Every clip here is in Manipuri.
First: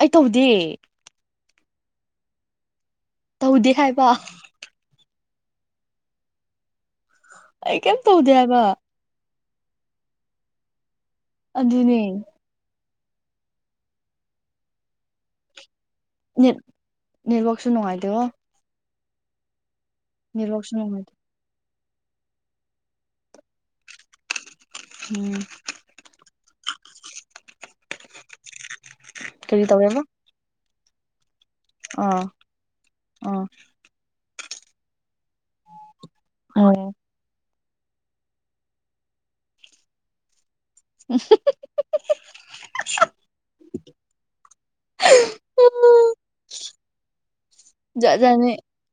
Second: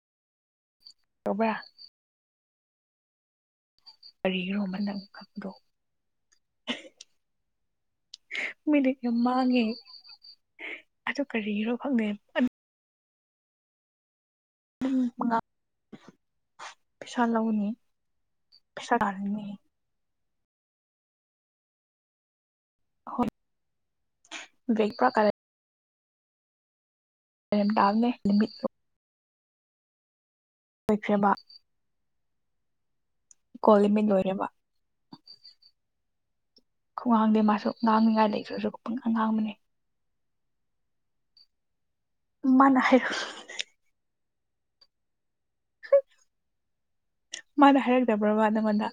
ꯑꯩ ꯇꯧꯕ ꯗꯦ ꯇꯧꯕ꯭ꯔꯥ ꯍꯧꯗꯦ ꯀꯒ꯭ꯔꯣꯝꯕꯅ ꯣ ꯑꯩ ꯀꯝ ꯇꯧꯗꯦꯕ ꯍꯦ ꯑꯗꯨ ꯀꯔꯤꯒꯤꯅꯣ ꯑꯗꯨꯅꯦ ꯈꯪꯗꯦ [unintelligible] ꯅꯦꯠ ꯄꯩꯁꯥ ꯂꯧꯅꯤ ꯅꯦꯠꯋꯔꯛꯁꯨ ꯅꯅꯨꯡꯉꯥꯏꯗꯣ ꯄꯩꯁꯥ ꯇꯔꯅꯤ [unintelligible] ꯍꯣꯏ ꯕꯦꯛ ꯄ꯭ꯔꯀꯔꯦ ꯎꯝ ꯔꯝ ꯇꯅꯦ ꯅꯨꯃꯤꯠ ꯀꯔꯤ ꯇꯧꯔꯦꯕ꯫ ꯂꫭꯏꯈ꯭ꯔꯦꯕ ꯑꯥ ꯑꯥ ꯑꯣ ꯈꯋꯥꯡꯗꯦ ꯃꯥꯁꯨ ꯉꯥꯡꯅꯤꯉꯥꯏ ꯂꯩ ꯇ꯭ꯔꯁꯨ ꯄꯨꯡꯉꯥꯡ ꯉꯥꯡꯕꯅꯦ꯫ ꯎꯝ ꯃꯥꯅ ꯍꯥꯏꯔꯛ ꯃꯥꯅ ꯍꯥꯏꯔꯛꯇꯕ꯭ꯔꯕ ꯅꯪꯉꯣꯟꯗ꯫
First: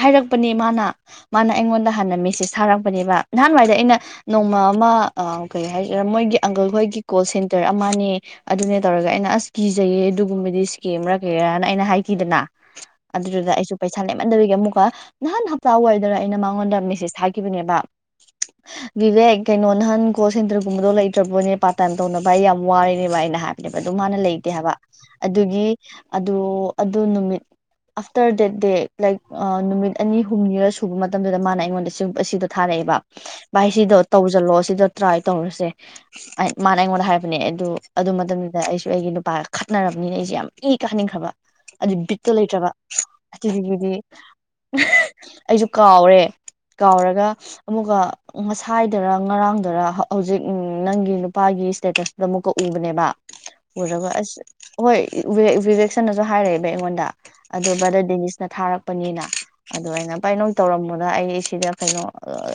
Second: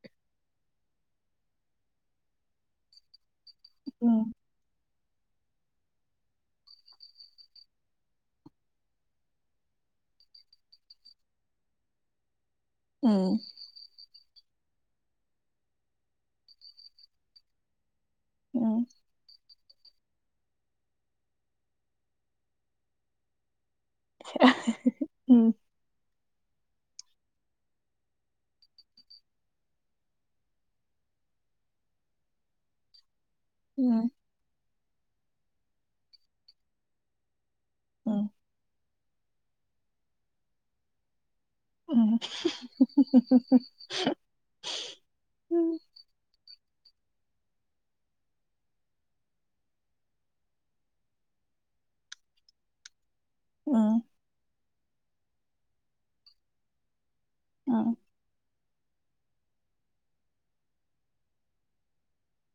ꯍꯥꯏꯔꯛꯄꯅꯤ ꯃꯥꯅ ꯃꯥꯅ ꯑꯩꯉꯣꯟꯗ ꯍꯥꯟꯅ ꯃꯦꯁꯦꯁ ꯁꯥꯔꯛꯄꯅꯦꯕ꯫ ꯅꯍꯥꯟꯋꯥꯏꯗ ꯑꯩꯅ ꯎꯝ ꯅꯣꯡꯃ ꯑꯃ ꯑ ꯀꯩ ꯍꯥꯏꯒꯦꯔꯥ ꯃꯣꯏꯒꯤ ꯑꯪꯀꯜ ꯈꯣꯏꯒꯤ ꯀꯣꯜ ꯁꯦꯟꯇꯔ ꯑꯃꯅꯦ ꯑꯗꯨꯅꯦ ꯇꯧꯔꯒ ꯑꯩꯅ ꯑꯁ ꯀꯤꯖꯩ ꯑꯗꯨꯒꯨꯝꯕꯗꯤ ꯁ꯭ꯀꯦꯝꯔꯥ ꯀꯩꯔꯥꯅ ꯑꯩꯅ ꯍꯥꯏꯈꯤꯗꯅ꯫ ꯎꯝ ꯑꯗꯨꯗꯨꯗ ꯑꯩꯁꯨ ꯄꯩꯁꯥ ꯂꯩꯝ ꯃꯟꯗꯕꯒꯤ ꯑꯃꯨꯛ ꯀ ꯅꯍꯥꯟ ꯍꯞꯇꯥ ꯋꯥꯏꯗꯔ ꯑꯩꯅ ꯃꯉꯣꯟꯗ ꯃꯦꯁꯦꯖ ꯊꯥꯈꯤꯕꯅꯦꯕ꯫ ꯎꯝ ꯋꯤꯋꯦꯛ ꯀꯩꯅꯣ ꯅꯍꯥꯟ ꯀꯣꯜ ꯁꯦꯟꯇꯔꯒꯨꯝꯕꯗꯣ ꯂꯩꯇ꯭ꯔꯕꯅꯦ ꯄꯥꯔꯠ ꯇꯥꯏꯝ ꯇꯧꯅꯕ ꯑꯩ ꯌꯥꯝ ꯋꯥꯔꯤꯅꯦꯕ ꯑꯩꯅ ꯍꯥꯏ ꯅꯦꯕ ꯑꯗꯨ ꯃꯥꯅ ꯂꯩꯇꯦ ꯍꯥꯏꯕ ꯎꯝ ꯑꯗꯨꯒꯤ ꯑꯗꯨ ꯑꯗꯨ ꯅꯨꯃꯤꯠ ꯑꯥꯐꯇꯔ ꯗꯦꯠ ꯗꯦ ꯂꯥꯏꯛ ꯑ ꯅꯨꯃꯤꯠ ꯑꯅꯤ ꯍꯨꯝꯅꯤꯔ ꯁꯨꯕ ꯃꯇꯝꯗꯨꯗ ꯃꯥꯅ ꯑꯩꯉꯣꯟꯗ ꯑꯁꯤꯗꯨ ꯊꯥꯔꯛꯑꯦꯕ꯫ ꯚꯥꯏ ꯁꯤꯗ ꯎꯝ ꯇꯧꯁꯤꯜꯂꯣ ꯑꯁꯤꯗꫭ ꯇ꯭ꯔꯥꯏ ꯇꯧꯔꯁꯦ ꯃꯥꯅ ꯑꯩꯉꯣꯟꯗ ꯍꯥꯏꯕꯅꯦ꯫ ꯑꯗꯨ ꯑꯗꯨ ꯎꯝ ꯃꯇꯝꯗꯨꯎ ꯑꯩꯁꯨ ꯑꯩꯒꯤ ꯅꯨꯄꯥꯒ ꯈꯠꯅꯔꯕꯅꯤꯅ ꯑꯩꯁꯦ ꯌꯥꯝ ꯏ ꯀꯥꯍꯟꯅꯤꯡꯈ꯭ꯔꯕ ꯑꯗꯨꯏ ꯎꯝ ꯕꯤꯠꯇꫭ ꯂꯩꯇ꯭ꯔꯕ ꯑꯗꯨꯗꯒꯤꯗꯤ ꯑꯩꯁꯨ ꯀꯥꯎꯔꯦ ꯀꯥꯎꯒ ꯑꯃꯨꯛꯀ ꯉꯁꯥꯏꯗꯔ ꯉꯔꯥꯡꯗꯔ ꯍꯧꯖꯤꯛ ꯅꯪꯒꯤ ꯅꯨꯄꯥꯒꯤ ꯏꯁꯇꯦꯇꯁꯇꯨꯗ ꯑꯃꯨꯛꯀ ꯎꯕꯅꯦꯕ꯫ ꯎꯝ ꯎꯔꯒ ꯑꯁ ꯍꯣꯏ ꯋꯤꯋꯦꯛꯁꯟꯅꯁꯨ ꯍꯥꯏꯔꯛꯑꯦꯕ ꯑꯩꯉꯣꯟꯗ꯫ ꯑꯗꯨ ꯎꯝ ꯕꯗꯔ ꯗꯤꯅꯤꯁꯅ ꯊꯥꯔꯛ ꯄꯅꯤꯅ ꯑꯗꫭ ꯑꯩꯅ ꯚꯥꯏ ꯅꯣꯏ ꯇꯧꯔꯝꯃꯣꯗ ꯑꯩ ꯏꯁꯤꯗ ꯀꯩꯅꯣ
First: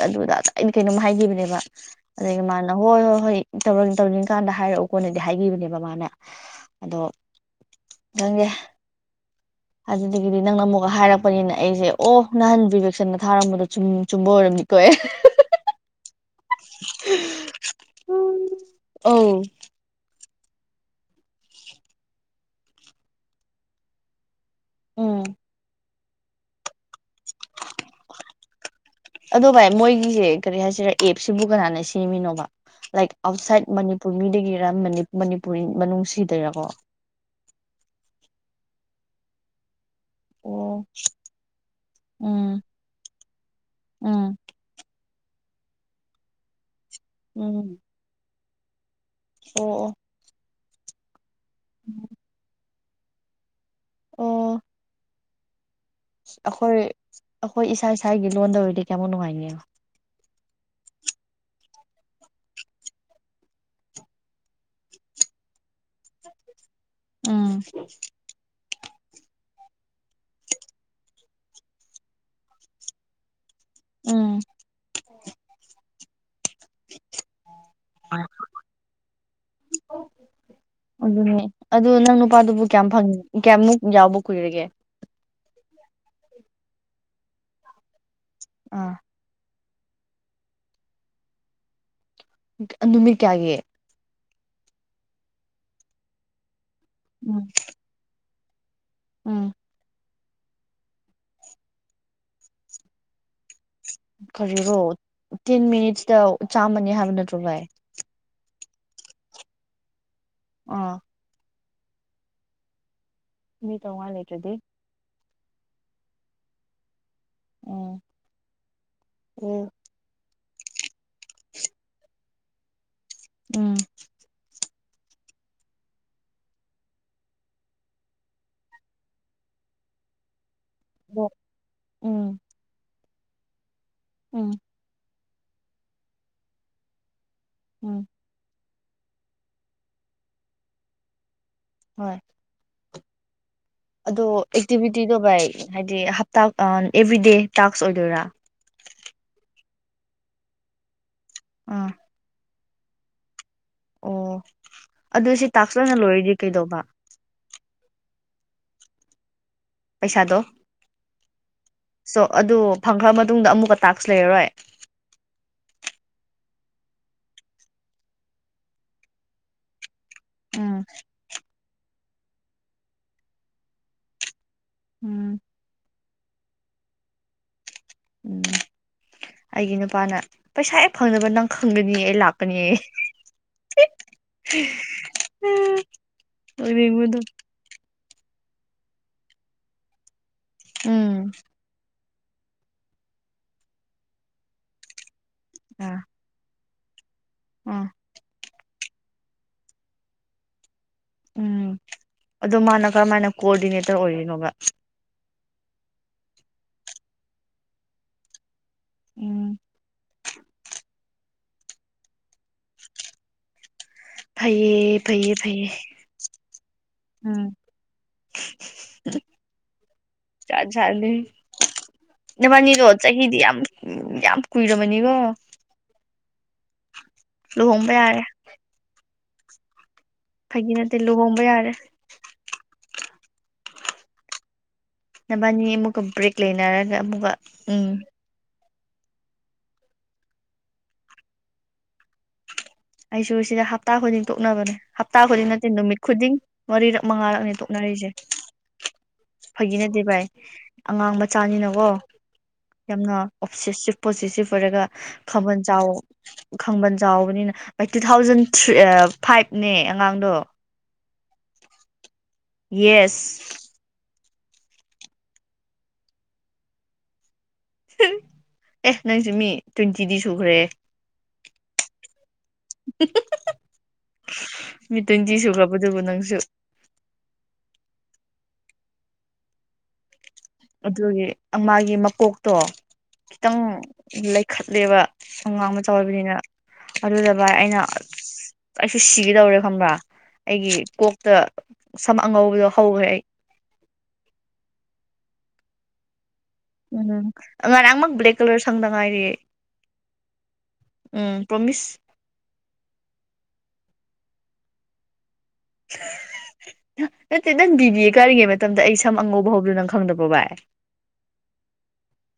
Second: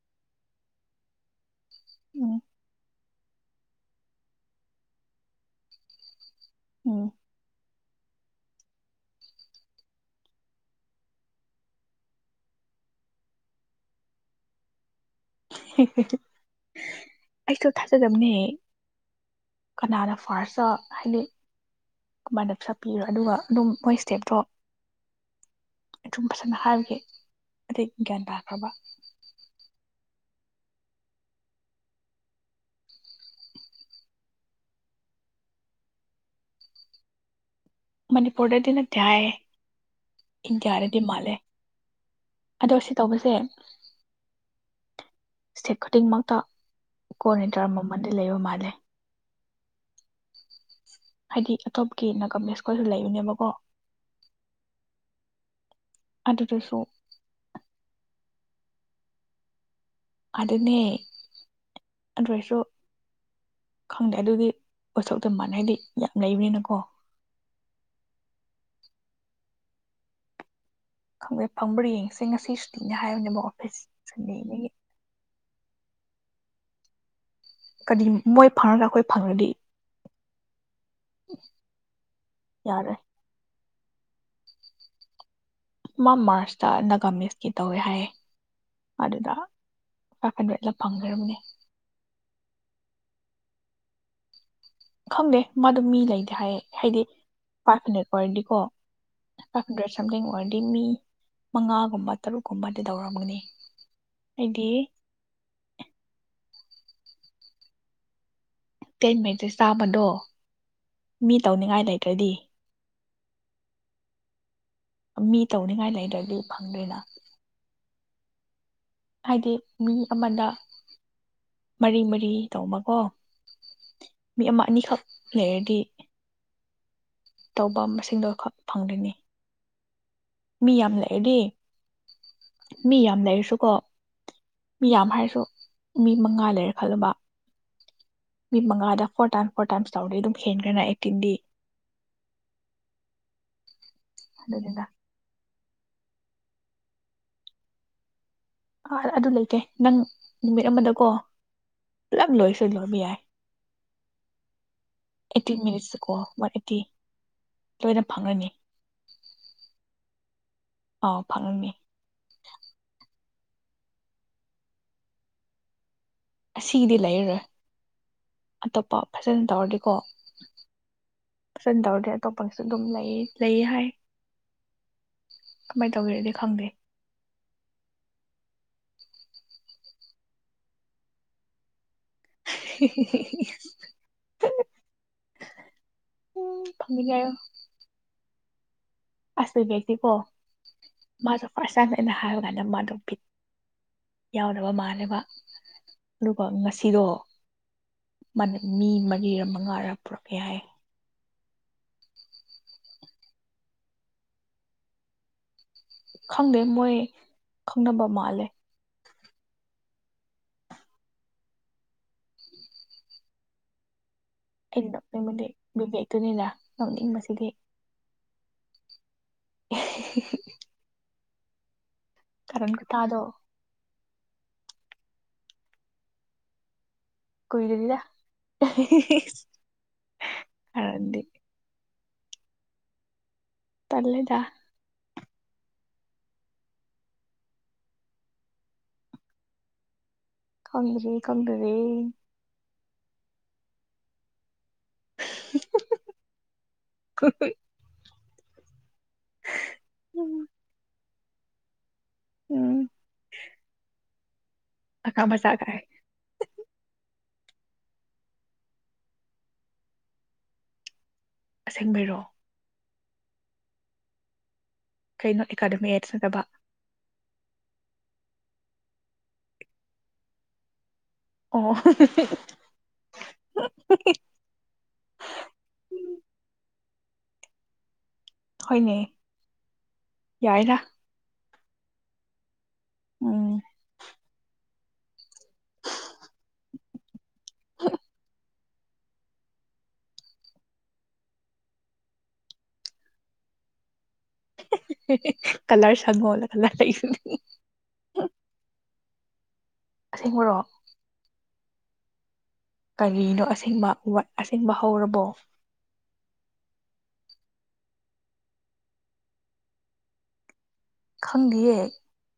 ꯑꯗꯨꯗ ꯑꯩꯅ ꯀꯩꯅꯣꯝ ꯍꯥꯏꯈꯤꯕꯅꯦꯕ꯫ ꯎꯝ ꯑꯗꯒꯤ ꯃꯥꯅ ꯍꯣꯏ ꯍꫭꯏ ꯍꯣꯏ ꯇꯧꯅꯤꯡ-ꯇꯧꯅꯤꯡ ꯀꯥꯟꯗ ꯍꯥꯏꯔꯛꯑꯣ ꯀꯣꯟꯅꯗꯤ ꯍꯥꯏꯕꯤꯕꯅꯦꯕ ꯃꯥꯅ꯫ ꯍ ꯑꯗꯣ ꯎꯝ ꯅꯪꯗꯦ ꯑꯗꯨꯗꯒꯤꯗꯤ ꯅꯪꯅ ꯑꯃꯨꯛ ꯍꯥꯏꯔꯛꯄꯅꯤꯅ ꯑꯩꯁꯦ ꯑꯣ ꯅꯍꯥꯟ ꯕꯤꯚꯦꯛꯁꯟꯅ ꯊꯥꯔꯝꯕꯗꯣ ꯆꯨꯝ ꯆꯨꯝꯕ ꯑꯣꯏꯔꯝꯅꯤꯀꯣ ꯑꯦ ꯍꯦ ꯍꯦ ꯍꯦ ꯍ ꯑꯩꯁꯨ ꯊꯥꯖꯗꯕꯅꯦ ꯑꯧ ꯀꯅꯥꯅ ꯐꯥꯔꯁꯇ ꯍꯥꯏꯗꯤ ꯀꯃꯥꯏꯅ ꯄꯩꯁꯥ ꯄꯤꯔꯣ ꯑꯗꯨꯒ ꯑꯗꯨꯝ ꯃꯣꯏ ꯁ꯭ꯇꯦꯞꯇꯣ ꯎꯝ ꯑꯗꯨꯝ ꯐꯖꯅ ꯍꯥꯏꯕꯒꯤ ꯑꯗꯩ ꯒ꯭ꯌꯥꯟ ꯇꯥꯈ꯭ꯔꯕ ꯑꯗꯣ ꯚꯥꯏ ꯃꯣꯏꯒꯤꯁꯦ ꯀꯔꯤ ꯍꯥꯏꯁꯤꯔꯥ ꯑꯦꯞꯁꯤꯕꯨ ꯀꯅꯥꯅ ꯁꯦꯝꯃꯤꯅꯣꯕ ꯂꯥꯏꯛ ꯑꯥꯎꯠꯁꯥꯏꯠ ꯃꯅꯤꯄꯨꯔ ꯃꯤꯗꯒꯤꯔ ꯃꯅꯤꯞ ꯃꯅꯤꯄꯨꯔꯤ ꯃꯅꯨꯡ ꯁꯤꯗꯩꯏꯔꯥꯀꯣ ꯃꯅꯤꯄꯨꯔꯗꯗꯤ ꯅꯠꯇꯦ ꯍꯥꯏꯌꯦ ꯑꯣ ꯏꯟꯗꯤꯌꯥꯗꯗꯤ ꯃꯥꯜꯂꯦ ꯎꯝ ꯑꯗꯣ ꯁꯤ ꯇꯧꯕꯁꯦ ꯎꯝ ꯁꯇꯦꯠ ꯈꯨꯗꯤꯡꯃꯛꯇ ꯀꯣꯟꯅ ꯇꯔꯝ ꯑꯃꯗꯤ ꯂꯩꯕ ꯃꯥꯜ ꯗꯦ ꯑꯣ ꯑꯣ ꯍꯥꯏꯗꯤ ꯑꯇꯣꯞꯀꯤ ꯅꯥ ꯀꯝꯄꯦꯁ ꯈꫭꯏꯁꯨ ꯂꯩꯕꯅꯦꯕ ꯀꯣ ꯑꯗꯨꯗꯁꯨ ꯑꯈꯣꯏ ꯑꯈꯣꯏ ꯏꯁꯥ ꯏꯁꯥꯒꯤ ꯂꯣꯟꯗ ꯑꯣꯏꯔꯗꯤ ꯀꯌꯥꯃꯨꯛ ꯅꯨꯡꯉꯥꯏꯒꯅꯤ ꯌꯦꯡꯎ ꯑꯗꯨꯅꯦ ꯑꯗꯨ ꯑꫭꯏꯔꯁꯨ ꯈꯪꯗꯦ ꯑꯗꯨꯒꯤ ꯋꯥꯊꯣꯛꯇ ꯃꯥꯟꯅꯔꯗꯤ ꯍꯥꯏꯗꯤ ꯌꯥꯝ ꯂꯩꯕꯅꯤꯅꯀꯣ ꯎꯝ ꯈꯪꯗꯦ ꯐꯪꯕ꯭ꯔꯥ ꯌꯦꯡꯁꯦ ꯉꯁꯤ ꯁꯨꯇꯤꯅꯦ ꯍꯥꯏꯕꯅꯦꯕ‌ ꯀꫭ ꯐꯤꯁ ꯎꯝ ꯁꯟꯗꯦꯅꯦ ꯀꯗꯤ ꯃꯣꯏ ꯐꯪꯔꯒꯥ ꯑꯈꯣꯏ ꯐꯪꯔꯗꯤ ꯑꯗꯨꯅꯦ ꯑꯗꯨ ꯅꯪ ꯅꯨꯄꯥꯗꯨꯕꯨ ꯀꯌꯥꯝ ꯌꯥꯔꯣꯏ ꯐꯪ ꯀꯌꯥꯝꯃꯨꯛ ꯌꯥꯎꯕ ꯀꯨꯏꯔꯒꯦ ꯃꯥ ꯃꯥꯔꯁꯇ ꯅꯥꯒꯥꯃꯤꯁꯀꯤ ꯇꯧꯋꯦ ꯍꯥꯏꯌꯦ ꯑꯥ ꯑꯗꯨꯗ ꯐꯥꯏꯚ ꯍꯟꯗ꯭ꯔꯦꯠꯂ ꯐꯪꯈ꯭ꯔꯕꯅꯦ ꯀ ꯅꯨꯃꯤꯠ ꯀꯌꯥꯒꯤ ꯈꯪꯗꯦ ꯃꯥꯗꯣ ꯃꯤ ꯂꯩꯗꯦ ꯍꯥꯏꯌꯦ ꯍꯥꯏꯗꯤ ꯎꯝ ꯐꯥꯏꯚ ꯍꯟꯗ꯭ꯔꯦꯠꯄꯨ ꯑꫭꯏꯔꯗꯤ ꯀꯣ ꯎꯝ ꯐꯥꯏꯚ ꯍꯟꯗ꯭ꯔꯦꯠꯁꯨ ꯁꯝꯊꯤꯡ ꯑꯣꯏꯔꯗꯤ ꯃꯤ ꯃꯉꯥꯒꯨꯝꯕ ꯇꯔꯨꯛꯀꯨꯝꯕꯗꯤ ꯇꯧꯔꯝꯒꯅꯤ ꯑꯩꯗꯤ ꯀꯔꯤꯔꯣ ꯇꯦꯟ ꯃꯤꯅꯤꯠꯁꯇ ꯆꯥꯝꯃꯅꯤ ꯍꯥꯏꯕ ꯅꯠꯇ꯭ꯔꯣ ꯚꯥꯏ ꯀꯦꯟ ꯃꯤꯠꯁꯦ ꯆꯥꯕꯗꯣ ꯑꯥ ꯃꯤ ꯇꯧꯅꯤꯡꯉꯥꯏ ꯂꯩꯇ꯭ꯔꯗꯤ ꯃꯤ ꯇ ꯋꯥꯍ ꯂꯩꯇ꯭ꯔꯗꯤ ꯃꯤ ꯇꯧꯅꯤꯡꯉꯥꯏ ꯂꯩꯗ꯭ꯔꯗꯤ ꯐꯪꯗꯣꯏꯅ ꯎꯝ ꯍꯥꯏꯗꯤ ꯎꯝ ꯃꯤ ꯑꯃꯗ ꯃꯔꯤ ꯃꯔꯤ ꯇꯧꯕꯃꯀꯣ ꯎꯝ ꯌꯥꯝ ꯑꯅꯤꯈꯛ ꯂꯩꯔꯗꯤ ꯇꯧꯕ ꯃꯁꯤꯡꯗꯣꯈꯛ ꯐꯪꯒꯣꯏꯅꯤ ꯃꯤ ꯌꯥꯝ ꯑꯗꯣ ꯂꯥꯛꯑꯦꯗꯤ ꯎꯝ ꯃꯤ ꯌꯥꯝ ꯂꯩꯁꯨ ꯀꯣ ꯎꯝ ꯃꯤ ꯌꯥꯝ ꯍꯥꯏꯔꯁꯨ ꯃꯤ ꯃꯉꯥ ꯂꯩꯔꯦ ꯈꯜꯂꯨꯕ ꯎꯝ ꯃꯤ ꯃꯉꯥꯗ ꯐꯣꯔ ꯇꯥꯏꯝꯁ ꯐꯣꯔ ꯇꯥꯏꯝꯁ ꯇꯥꯎꯗꯤꯩ ꯑꯗꯨꯝ ꯍꯦꯟꯈ꯭ꯔꯦꯅ ꯑꯦꯛꯇꯤꯟꯗꯤ ꯍꯣꯏ ꯑꯗꯣ ꯑꯗꯨꯅꯤꯗ ꯑꯦꯛꯇꯤꯚꯤꯇꯤꯗꯣ ꯚꯥꯏ ꯍꯥꯏꯗꯤ ꯍꯞꯇꯥ ꯑꯦꯚ꯭ꯔꯤꯗꯦ ꯇꯥꯛꯁ ꯑꯣꯏꯗꯣꯏꯔꯥ ꯑ ꯑꯗꯨ ꯂꯩꯀꯦ ꯅꯪ ꯅꯨꯃꯤꯠ ꯑꯃꯗꯀꯣ ꯑꯥ ꯂꯝ ꯂꯣꯏꯁ ꯇꯂꯔ ꯌꯥꯏ ꯑꯣ ꯑꯗꯨ ꯁꯤ ꯑꯩꯠꯇꯤꯟ ꯇꯥꯛꯆꯅ ꯃꯤꯅꯤꯠꯁꯇꯀꯣ ꯂꯣꯏꯔꯤꯗꯤ ꯋꯥꯟ ꯑꯩꯠꯇꯤ ꯀꯩꯗꯧꯕ ꯂꯣꯏꯅ ꯐꯪꯒꯅꯤ ꯄꯩꯁꯥꯗꯣ ꯑꯥꯎ ꯐꯪꯉꯅꯤ ꯁꯣ ꯑꯗꯨ ꯐꯪꯈ ꯃꯇꯨꯡꯗ ꯑꯃꯨꯛꯀ ꯇꯥꯛꯁ ꯂꯩꯔꯔꯣꯏ ꯑꯁꯤꯗꯤ ꯂꯩꯔꯔꯣꯏ ꯑꯇꯣꯞꯄ ꯐꯖꯅ ꯇꯧꯔꯗꯤꯀꯣ ꯎꯝ ꯁꯗ ꯑꯣꯦ ꯑꯇꯣꯞꯄꯪꯁꯨ ꯑꯗꯨꯝ ꯂꯩ ꯂꯩ ꯍꯥꯏ ꯎꯝ ꯇꯧꯤꯔꯗꯤ ꯈꯪꯗꯦ ꯎꯝ ꯑꯩꯒꯤ ꯅꯨꯄꯥꯅ ꯄꯩꯁꯥ ꯍꯦꯛ ꯐꯪꯅꯕ ꯅꯪ ꯈꯪꯒꯅꯤ ꯑꯩ ꯂꯥꯛꯄ ꯎ ꯐꯝꯒ ꯂꯣꯏꯅꯤꯡꯕꯗꯣ ꯑꯁꯕꯁꯤ ꯀꯣ ꯎꯝ ꯃꯥꯁꯥ ꯐꯔꯁꯅ ꯑꯩꯅ ꯍꯥꯏꯕ ꯀꯥꯟꯗ ꯃꯥꯗꯣ ꯄꯤ ꯌꯥꯎꯗꯕ ꯃꯥꯜꯂꯦꯕ ꯑꯥ ꯑꯗꯨꯒ ꯉꯥ ꯁꯤꯗꯣ ꯑꯥ ꯃꯤ ꯃꯔꯤꯔ ꯃꯉꯥꯔꯥ ꯄꯨꯔꯛꯀꯦ ꯍꯥꯏꯌꯦ ꯎꯝ ꯑꯗꯣ ꯃꯥꯅ ꯀꯔꯝꯥꯏꯅ ꯀꯣꯑꯣꯗꯤꯅꯦꯇꯔ ꯑꯣꯏꯔꯤꯅꯣꯕ ꯈꯪꯗꯦ ꯃꯣꯏ ꯈꯪꯅꯕ ꯃꯥꯜꯂꯦ ꯎꯝ [inaudible] ꯑꯩꯗꯤ ꯐꯩꯌꯦ ꯅꯣꯛꯅꯤꯡꯕꯗꯤ ꯐꯩꯌꯦ ꯕꯤꯕꯦꯛꯇꯨꯅꯤꯅ ꯅꯣꯛꯅꯤꯡꯕꯁꯤꯗꯤ ꯌꯥ ꯆꯅꯤ ꯀꯔꯟ ꯅꯕꯥꯅꯤꯔꯣ ꯈꯨꯊꯥꯗꯣ ꯆꯍꯤꯗꯤ ꯌꯥꯝ ꯎ ꯌꯥꯝ ꯀꯨꯏꯔꯕꯅꯤꯕꯣ ꯀꯣꯏꯗꯅꯤꯗ ꯐꯥꯒꯤꯅꯠꯇꯦ ꯂꯨꯍꯣꯡꯕ ꯌꯥꯔꯦ ꯄꯜꯂꯦꯗꯥ ꯅꯕꯥꯅꯤ ꯑꯃꯨꯛꯀ ꯕ꯭ꯔꯦꯛ ꯂꯩꯅꯔꯒ ꯑꯃꯨꯛꯀ ꯎꯝ ꯀꯪ ꯔꯦ ꯀꯪꯗ ꯔꯦ ꯑꯩꯁꯨ ꯁꯤꯗ ꯍꯞꯇꯥ ꯈꯨꯗꯤꯡ ꯇꯣꯛꯅꯕꯅꯦ ꯍꯞꯇꯥ ꯈꯨꯗꯤꯡ ꯅꯠꯇꯦ ꯅꯨꯃꯤꯠ ꯈꯨꯗꯤꯡ ꯃꯔꯤꯔꯛ ꯃꯉꯥꯔꯛꯅꯤ ꯇꯣꯛꯅꯔꯤꯁꯦ ꯐꯒꯤ ꯅꯠꯇꯦ ꯚꯥꯏ ꯎꯝ ꯑꯉꯥꯡ ꯃꯆꯥꯅꯤꯅꯀꯣ ꯎꯝ ꯌꯥꯝꯅ ꯐꯣꯝꯁꯦꯁꯤꯞ ꯄꯣꯁꯤꯁꯤꯞ ꯑꯣꯏꯔꯒ ꯑꯉꯥꯡ ꯃꯆꯥ ꯈꯥꯕꯜ ꯀꯥꯏ ꯆꯥꯎ ꯈꯥꯕꯜ ꯆꯥꯎ ꯑꯃꯅꯤꯅꯤꯅ ꯇꯨ ꯊꯥꯎꯖꯟ ꯊ꯭ꯔꯤ ꯐꯥꯏꯕ ꯅꯦ ꯑꯉꯥꯡꯗꯣ ꯑꯁꯦꯡꯕꯩꯔꯣ ꯌꯦꯁ ꯀꯩꯅꯣ ꯑꯦꯀꯥꯗꯃꯤ ꯑꯦꯠꯁ ꯅꯠꯇꯥꯕ ꯑꯦ ꯅꯪꯁꯨꯦ ꯃꯤ ꯇ꯭ꯋꯦꯟꯇꯤꯗꯤ ꯁꯨꯈ꯭ꯔꯦ ꯑꯣ ꯃꯤ ꯇ꯭ꯋꯣꯟꯇꯤ ꯁꯨꯒꯕꯗꯨꯕꯨ ꯅꯪꯁꯨ ꯍꯣꯏꯅꯦ ꯌꯥꯏꯗ ꯑꯗꯨꯗꯦ ꯃꯥꯒꯤ ꯃꯀꯣꯛꯇꯣ ꯎꯝ ꯈꯤꯇꯪ ꯂꯩ ꯈꯠꯂꯦꯕ ꯑꯉꯥꯡ ꯃꯆꯥ ꯑꯣꯢꯕꯅꯤꯅ ꯑꯗꯨ ꯑꯩꯅ ꯑꯩꯁꯨ ꯁꯤꯒꯗꯧꯔꯦ ꯈꯪꯕ꯭ꯔꯥ ꯑꯩꯒꯤ ꯀꯣꯛꯇ ꯁꯝ ꯑꯉꯧꯕꯗꯣ ꯍꯧꯈ꯭ꯔꯦ ꯑꯩ ꯀꯥꯂꯔ ꯁꯪꯉꯣ ꯎꯝ ꯉꯔꯥꯡꯃꯛ ꯕ꯭ꯂꯦꯛ ꯀꯂꯔ ꯁꯪꯗ ꯉꯥꯏꯔꯤ ꯑꯩ ꯑꯁꯦꯡꯕꯔꯣ ꯄ꯭ꯔꯣꯃꯤꯁ ꯀꯔꯤꯅꯣ ꯑꯁꯦꯡꯕ ꯋꯔꯗ ꯑꯁꯦꯡꯕ ꯍꯧꯔꯕꯣ ꯅꯠꯇꯦ ꯅꯪ ꯕꯤꯕꯤꯌꯦ ꯀꯥꯔꯤꯉꯩ ꯃꯇꯝꯗ ꯑꯩ ꯁꯝ ꯑꯉꯧꯕ ꯍꯧꯕꯗꯨ ꯅꯪ ꯈꯪꯗꯕ꯭ꯔꯣ ꯚꯥꯏ ꯈꯪꯗꯤꯌꯦ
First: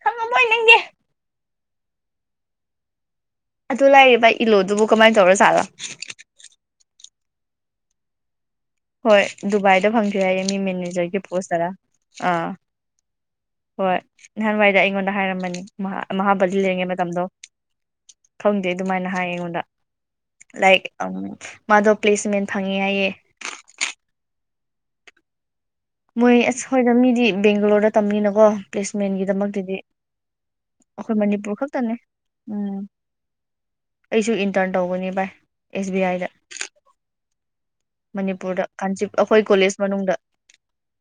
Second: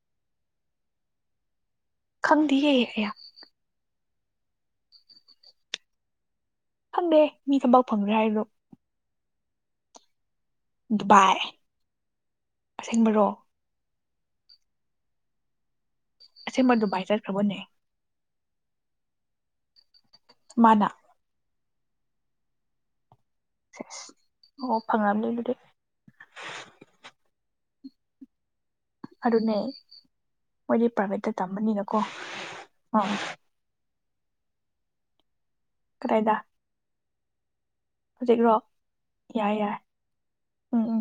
ꯈꯪꯉꯝꯃꯣꯏ ꯅꯪꯗꯤ ꯈꯪꯗꯤꯌꯦ ꯑꯌꯥ ꯑꯗꯨ ꯂꯥꯏꯔꯤ ꯚꯥꯏ ꯏꯜꯂꯣꯗꯨꯕꯨ ꯀꯃꯥꯏ ꯇꯧꯔ ꯖꯥꯠꯂ ꯈꯪꯗꯦ ꯃꯤ ꯊꯕꯛ ꯐꯪꯒꯔꯦ ꯍꯥꯏꯔꯣ ꯍꯣꯏ ꯗꯨꯕꯥꯏꯗ ꯐꯪꯒꯔꯦ ꯍꯥꯌꯦ ꯃꯦꯅꯦꯖꯔꯒꯤ ꯗꯨꯕꯥꯏ ꯄꯣꯁ ꯇꯔ ꯑꯥ ꯑꯁꯦꯡꯕꯔꯣ ꯍꯣꯏ ꯅꯍꯥꯟꯋꯥꯏꯗ ꯑꯩꯉꯣꯟꯗ ꯍꯥꯏꯔꯝꯕꯅꯤ ꯃꯥꯍꯥꯕꯂꯤ ꯑꯁꯦꯡꯕ ꯂꯩꯔꯤꯉꯩ ꯗꯨꯕꯥꯏ ꯃꯇꯝꯗꯣ ꯆꯠꯈ꯭ꯔꯕꯅꯦ ꯈꯪꯗꯦ ꯑꯗꯨꯃꯥꯏꯅ ꯍꯥꯏ ꯑꯩꯉꯣꯟꯗ ꯂꯥꯏꯔꯤꯛ ꯃꯥꯅ ꯑꯝ ꯃꯥꯗꯣ ꯄ꯭ꯂꯦꯁꯃꯦꯟ ꯐꯪꯉꯦ ꯍꯥꯏꯌꯦ ꯁꯦꯁ ꯑꯣ ꯐꯪꯉꯝꯅꯤ ꯑꯗꯨꯗꯤ ꯃꯣꯏ ꯑꯁ ꯍꯣꯏꯗ ꯃꯤꯗꯤ ꯕꯦꯡꯒꯂꯣꯔꯗ ꯇꯝꯅꯤꯅꯀꯣ ꯑꯗꯨꯅꯦ ꯄ꯭ꯂꯦꯁꯃꯦꯟꯒꯤꯗꯃꯛꯇꯗꯤ ꯃꯣꯏꯗꯤ ꯑꯩꯈꯣꯏ ꯄ꯭ꯔꯥꯏꯚꯦꯠꯇ ꯃꯅꯤꯄꯨꯔ ꯈꯛꯇꯅꯦ ꯇꯝꯕꯅꯤꯅꯀꯣ ꯎꯝ ꯑꯥ ꯑꯩꯖꯨ ꯏꯟꯇꯔꯟ ꯇꯧꯒꯅꯤ ꯚꯥꯏ ꯑꯦꯁꯕꯤꯑꯥꯏꯗ ꯀꯗꯥꯏꯗ ꯍꯧꯖꯤꯛꯔꯣ ꯃꯅꯤꯄꯨꯔꯗ ꯀꯥꯟꯆꯤꯞ ꯑꯩꯈꯣꯏ ꯌꯥꯏ ꯌꯥꯏ ꯀꯣꯂꯦꯖ ꯃꯅꯨꯡꯗ ꯎꯝ ꯎꯝ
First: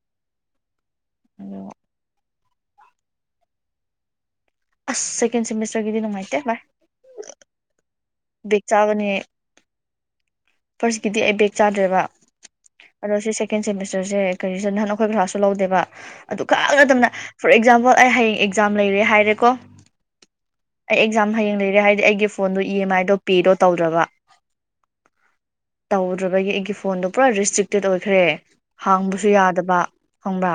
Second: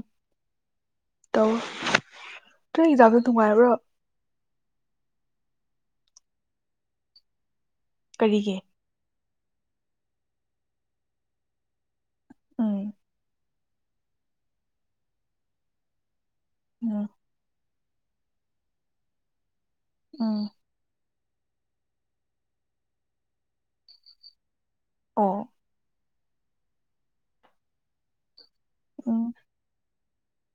ꯑ ꯒꯤ ꯏꯛꯖꯥꯝꯗꯨ ꯅꯨꯡꯉꯥꯏꯕꯔꯣ ꯑꯁ ꯁꯦꯀꯦꯟ ꯁꯤꯃꯤꯁꯇꯔꯒꯤꯗꯤ ꯅꯨꯡꯉꯥꯏꯇꯦ ꯚꯥꯏ꯫ ꯀꯔꯤꯒꯤ ꯕꯦꯛ ꯆꯥꯒꯅꯤ ꯐꯥꯔꯁꯀꯤꯗꯤ ꯑꯩ ꯕꯦꯛ ꯆꯥꯗ꯭ꯔꯦꯕ ꯎꯝ ꯑꯗꯣ ꯁꯤ ꯁꯦꯀꯦꯟ ꯁꯦꯃꯤꯁꯇꯔꯁꯦ ꯀꯔꯤꯁꯦ ꯅꯍꯥꯟ ꯑꯩꯈꯣꯏ ꯀ꯭ꯂꯥꯁꯁꯨ ꯂꯧꯗꯦꯕ ꯑꯗꯨ ꯈꯛ ꯎꯝ ꯅꯇꯝꯅ ꯐꯣꯔ ꯑꯦꯛꯖꯥꯝꯄꯜ ꯑꯩ ꯍꯌꯦꯡ ꯑꯦꯛꯖꯥꯝ ꯂꯩꯔꯦ ꯍꯥꯏꯔꯦꯀꯣ ꯎꯝ ꯑꯩ ꯑꯦꯛꯖꯥꯝ ꯍꯌꯦꯡ ꯂꯩꯔꯦ ꯍꯥꯏꯗꯤ ꯑꯩꯒꯤ ꯐꯣꯟꯗꯣ ꯏ ꯑꯦꯝ ꯑꯥꯏ ꯑꯗꯨ ꯄꯦꯗꯣ ꯇꯧꯗ꯭ꯔꯕ ꯑꯣ ꯇꯧꯗ꯭ꯔꯕꯒꯤ ꯑꯩꯒꯤ ꯐꯣꯟꯗꯣ ꯄꯨꯔꯥ ꯔꯦꯁꯇ꯭ꯔꯤꯛꯇꯦꯠ ꯑꯣꯏꯈ꯭ꯔꯦ ꯎꯝ ꯍꯥꯡꯕꯁꯨ ꯌꯥꯗꯕ ꯈꯪꯕ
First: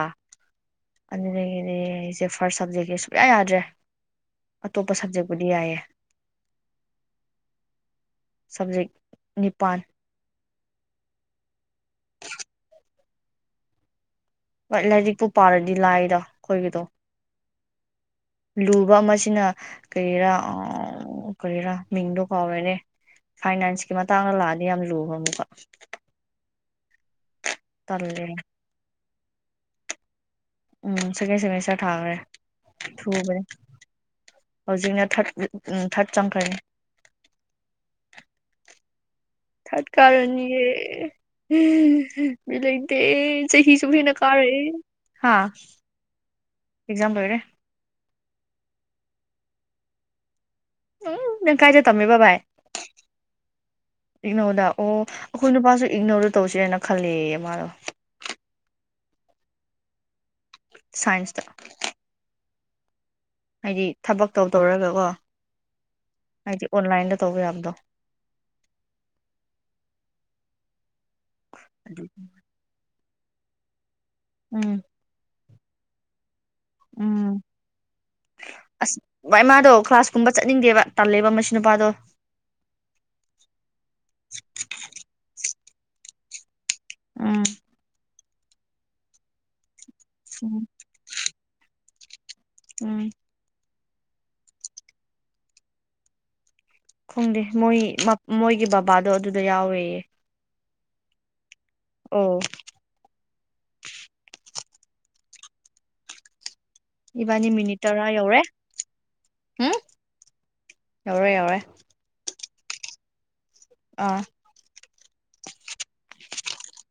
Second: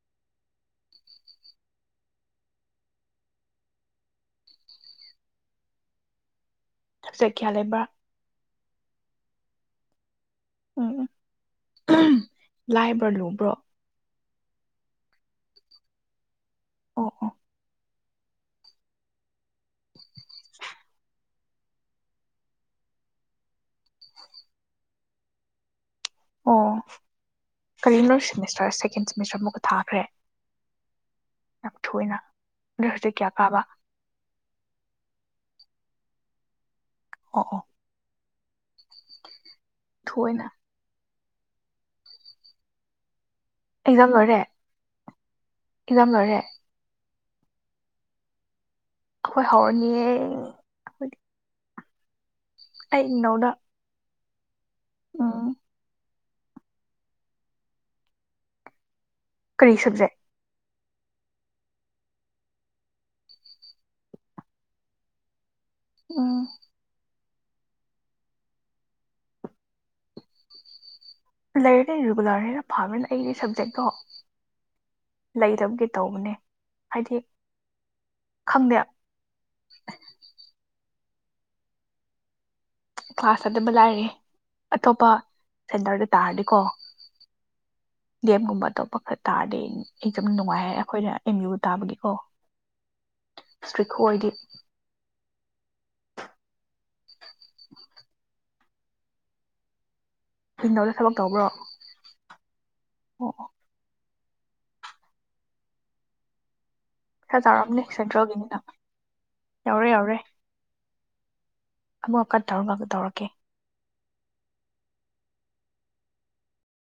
ꯑꯗꯨꯗꯒꯤꯗꯤ ꯑꯩꯁꯦ ꯐꯥꯔꯁ ꯁꯞꯖꯦꯛꯀꯤ ꯁꯨꯡꯌꯥ ꯌꯥꯗ꯭ꯔꯦ ꯑꯇꯣꯞꯄ ꯁꯕꯖꯦꯛꯄꯨꯗꯤ ꯌꯥꯏꯌꯦ ꯆ ꯀꯌꯥ ꯂꯩꯕ꯭ꯔꯥ ꯁꯕꯖꯦꯛ ꯅꯤꯄꯥꯜ ꯎꯝ ꯎ ꯂꯥꯏꯕ꯭ꯔꯣ ꯂꯨꯕ꯭ꯔꯣ ꯍꯣꯏ ꯂꯥꯏꯔꯤꯛꯄꯨ ꯄꯥꯔꯗꯤ ꯂꯥꯏꯗ ꯑꯩꯈꯣꯏꯒꯤꯗꯣ ꯑꯣ ꯑꯣ ꯂꯨꯕ ꯑꯃꯁꯤꯅ ꯀꯔꯤꯔꯥ ꯀꯔꯤꯔꯥ ꯃꯤꯡꯗꯣ ꯀꯥꯎꯔꯦꯅꯦ ꯐꯥꯏꯅꯥꯟꯁꯀꯤ ꯃꯇꯥꯡꯗ ꯂꯥꯛꯑꯗꯤ ꯌꯥꯝ ꯂꯨꯕ ꯑꯃꯀ ꯑ ꯀꯔꯤꯝ ꯅꯣꯏ ꯁꯦꯃꯤꯁꯔ ꯃꯤꯁ꯭ꯔ ꯑꯃꯨꯛꯀ ꯊꯥꯈ꯭ꯔꯦ ꯎꯝ ꯁꯦꯀꯦꯟ ꯌꯥꯝ ꯁꯦꯃꯤꯁꯇꯔ ꯊꯨꯏꯅ ꯅꯣꯏ ꯊꯥꯈ꯭ꯔꯦ ꯍꯧꯖꯤꯛ ꯀꯌꯥ ꯊꯨꯕꯅꯦ ꯀꯥꯕ ꯍꯧꯖꯤꯛꯅ ꯊꯔꯠ ꯎꯝ ꯊꯔꯠ ꯆꯝꯈꯔꯦ ꯑꯣ ꯑꯣ ꯊꯠ ꯊꯨꯏꯅ ꯀꯔꯅꯤ ꯌꯦ ꯂꯦ ꯆꯍꯤꯁꯨ ꯑꯦꯛꯖꯥꯝ ꯍꯦꯟꯅ ꯂꯣꯏꯔꯦ ꯀꯥꯔꯛꯑꯦ ꯑꯦꯛꯖꯥꯝ ꯂꯣꯏꯔꯦ ꯂꯣꯏꯔꯦ ꯑꯩꯈꯣꯏ ꯍꯧꯔꯅꯤꯌꯦ ꯑꯩꯈꯣꯏꯗꯤ ꯎ ꯅꯪ ꯀꯥꯏꯗ ꯇꯃꯦꯕꯕꯥꯥꯏ ꯑꯩ ꯏꯛꯅꯧꯗ ꯏꯛꯅꯧꯗ ꯑꯣꯈꯣꯏ ꯅꯨꯄꯁꯨ ꯏꯒꯅꯔ ꯇꯧꯁꯦꯅ ꯈꯜꯂ ꯃꯥꯗꯣ ꯀꯔꯤ ꯁꯕꯖꯦꯛ ꯁꯥꯏꯟꯁꯇ ꯍꯥꯏꯗꯤ ꯊꯕꯛ ꯇꯧ ꯇꯧꯔꯒꯀꯣ ꯎꯝ ꯍꯥꯏꯗꯤ ꯑꯣꯟꯂꯥꯏꯟꯗ ꯇꯧꯒꯗ ꯂꯩꯔ ꯂꯩ ꯌꯨꯒ ꯂꯔ ꯍꯔꯅ ꯐꯥꯅ ꯑꯩꯒꯤ ꯁꯞꯖꯦꯛꯇꯣ ꯎꯝ ꯂꯩꯔꯕꯒꯦ ꯇꯧꯕꯅꯦ ꯍꯥꯏꯗꯤ ꯎꯝ ꯈꯪꯗꯦ ꯑꯁ ꯚ ꯏꯃꯥꯗꯣ ꯀ꯭ꯂꯥꯁ ꯀꯨꯝꯕ ꯆꯠꯅꯤꯡꯗꯦꯕ ꯇꯂꯦꯕ ꯃꯁꯅꯄꯥꯥꯗꯣ ꯀ꯭ꯂꯥꯁ ꯑꯗꯨꯝꯕ ꯂꯥꯛꯔꯦ ꯑꯇꯣꯞꯄ ꯁꯦꯟꯇꯔꯗ ꯇꯥꯔꯗꯤꯀꯣ ꯑꯥ ꯒꯦꯝꯒꯨꯝꯕ ꯑꯇꯣꯞꯄ ꯈꯔ ꯇꯥꯗꯦ ꯑꯦꯛꯖꯥꯝꯅ ꯎꯝ ꯅꯨꯡꯉꯥꯏ ꯍꯥꯏ ꯑꯩꯈꯣꯏꯅ ꯑꯦꯝ ꯌꯨ ꯇꯥꯕꯒꯤꯀꯣ ꯎꯝ ꯏꯁꯇ꯭ꯔꯤꯛ ꯈꯨꯑꯣꯏꯗꯤ꯫ ꯈꯪꯗꯦ ꯃꯣꯏ ꯃ ꯃꯣꯏ ꯒꯤ ꯕꯕꯥꯗꯣ ꯑꯗꯨꯗ ꯌꯥꯎꯋꯦꯌꯦ꯫ ꯏꯒꯅꯧꯗ ꯊꯕꯛ ꯇꯧꯕ꯭ꯔꯣ? ꯎꯝ ꯑꯣꯑꯣ ꯈꯥ ꯏꯕꯥꯅꯤ ꯃꯤꯅꯤꯠ ꯆꯥꯎꯔꯝꯅꯤ ꯇꯔꯥ ꯌꯧꯔꯦ ꯁꯦꯟꯇ꯭ꯔꯦꯜꯒꯤꯅꯤꯅ ꯎꯝ ꯌꯧꯔꯦ ꯌꯧꯔꯦ꯫ ꯌꯧꯔꯦ ꯌꯧꯔꯦ ꯑꯃ ꯀꯠ ꯇꯧꯔꯒ ꯑꯃꯨꯛ ꯇꯧꯔꯛꯀꯦ ꯑꯥ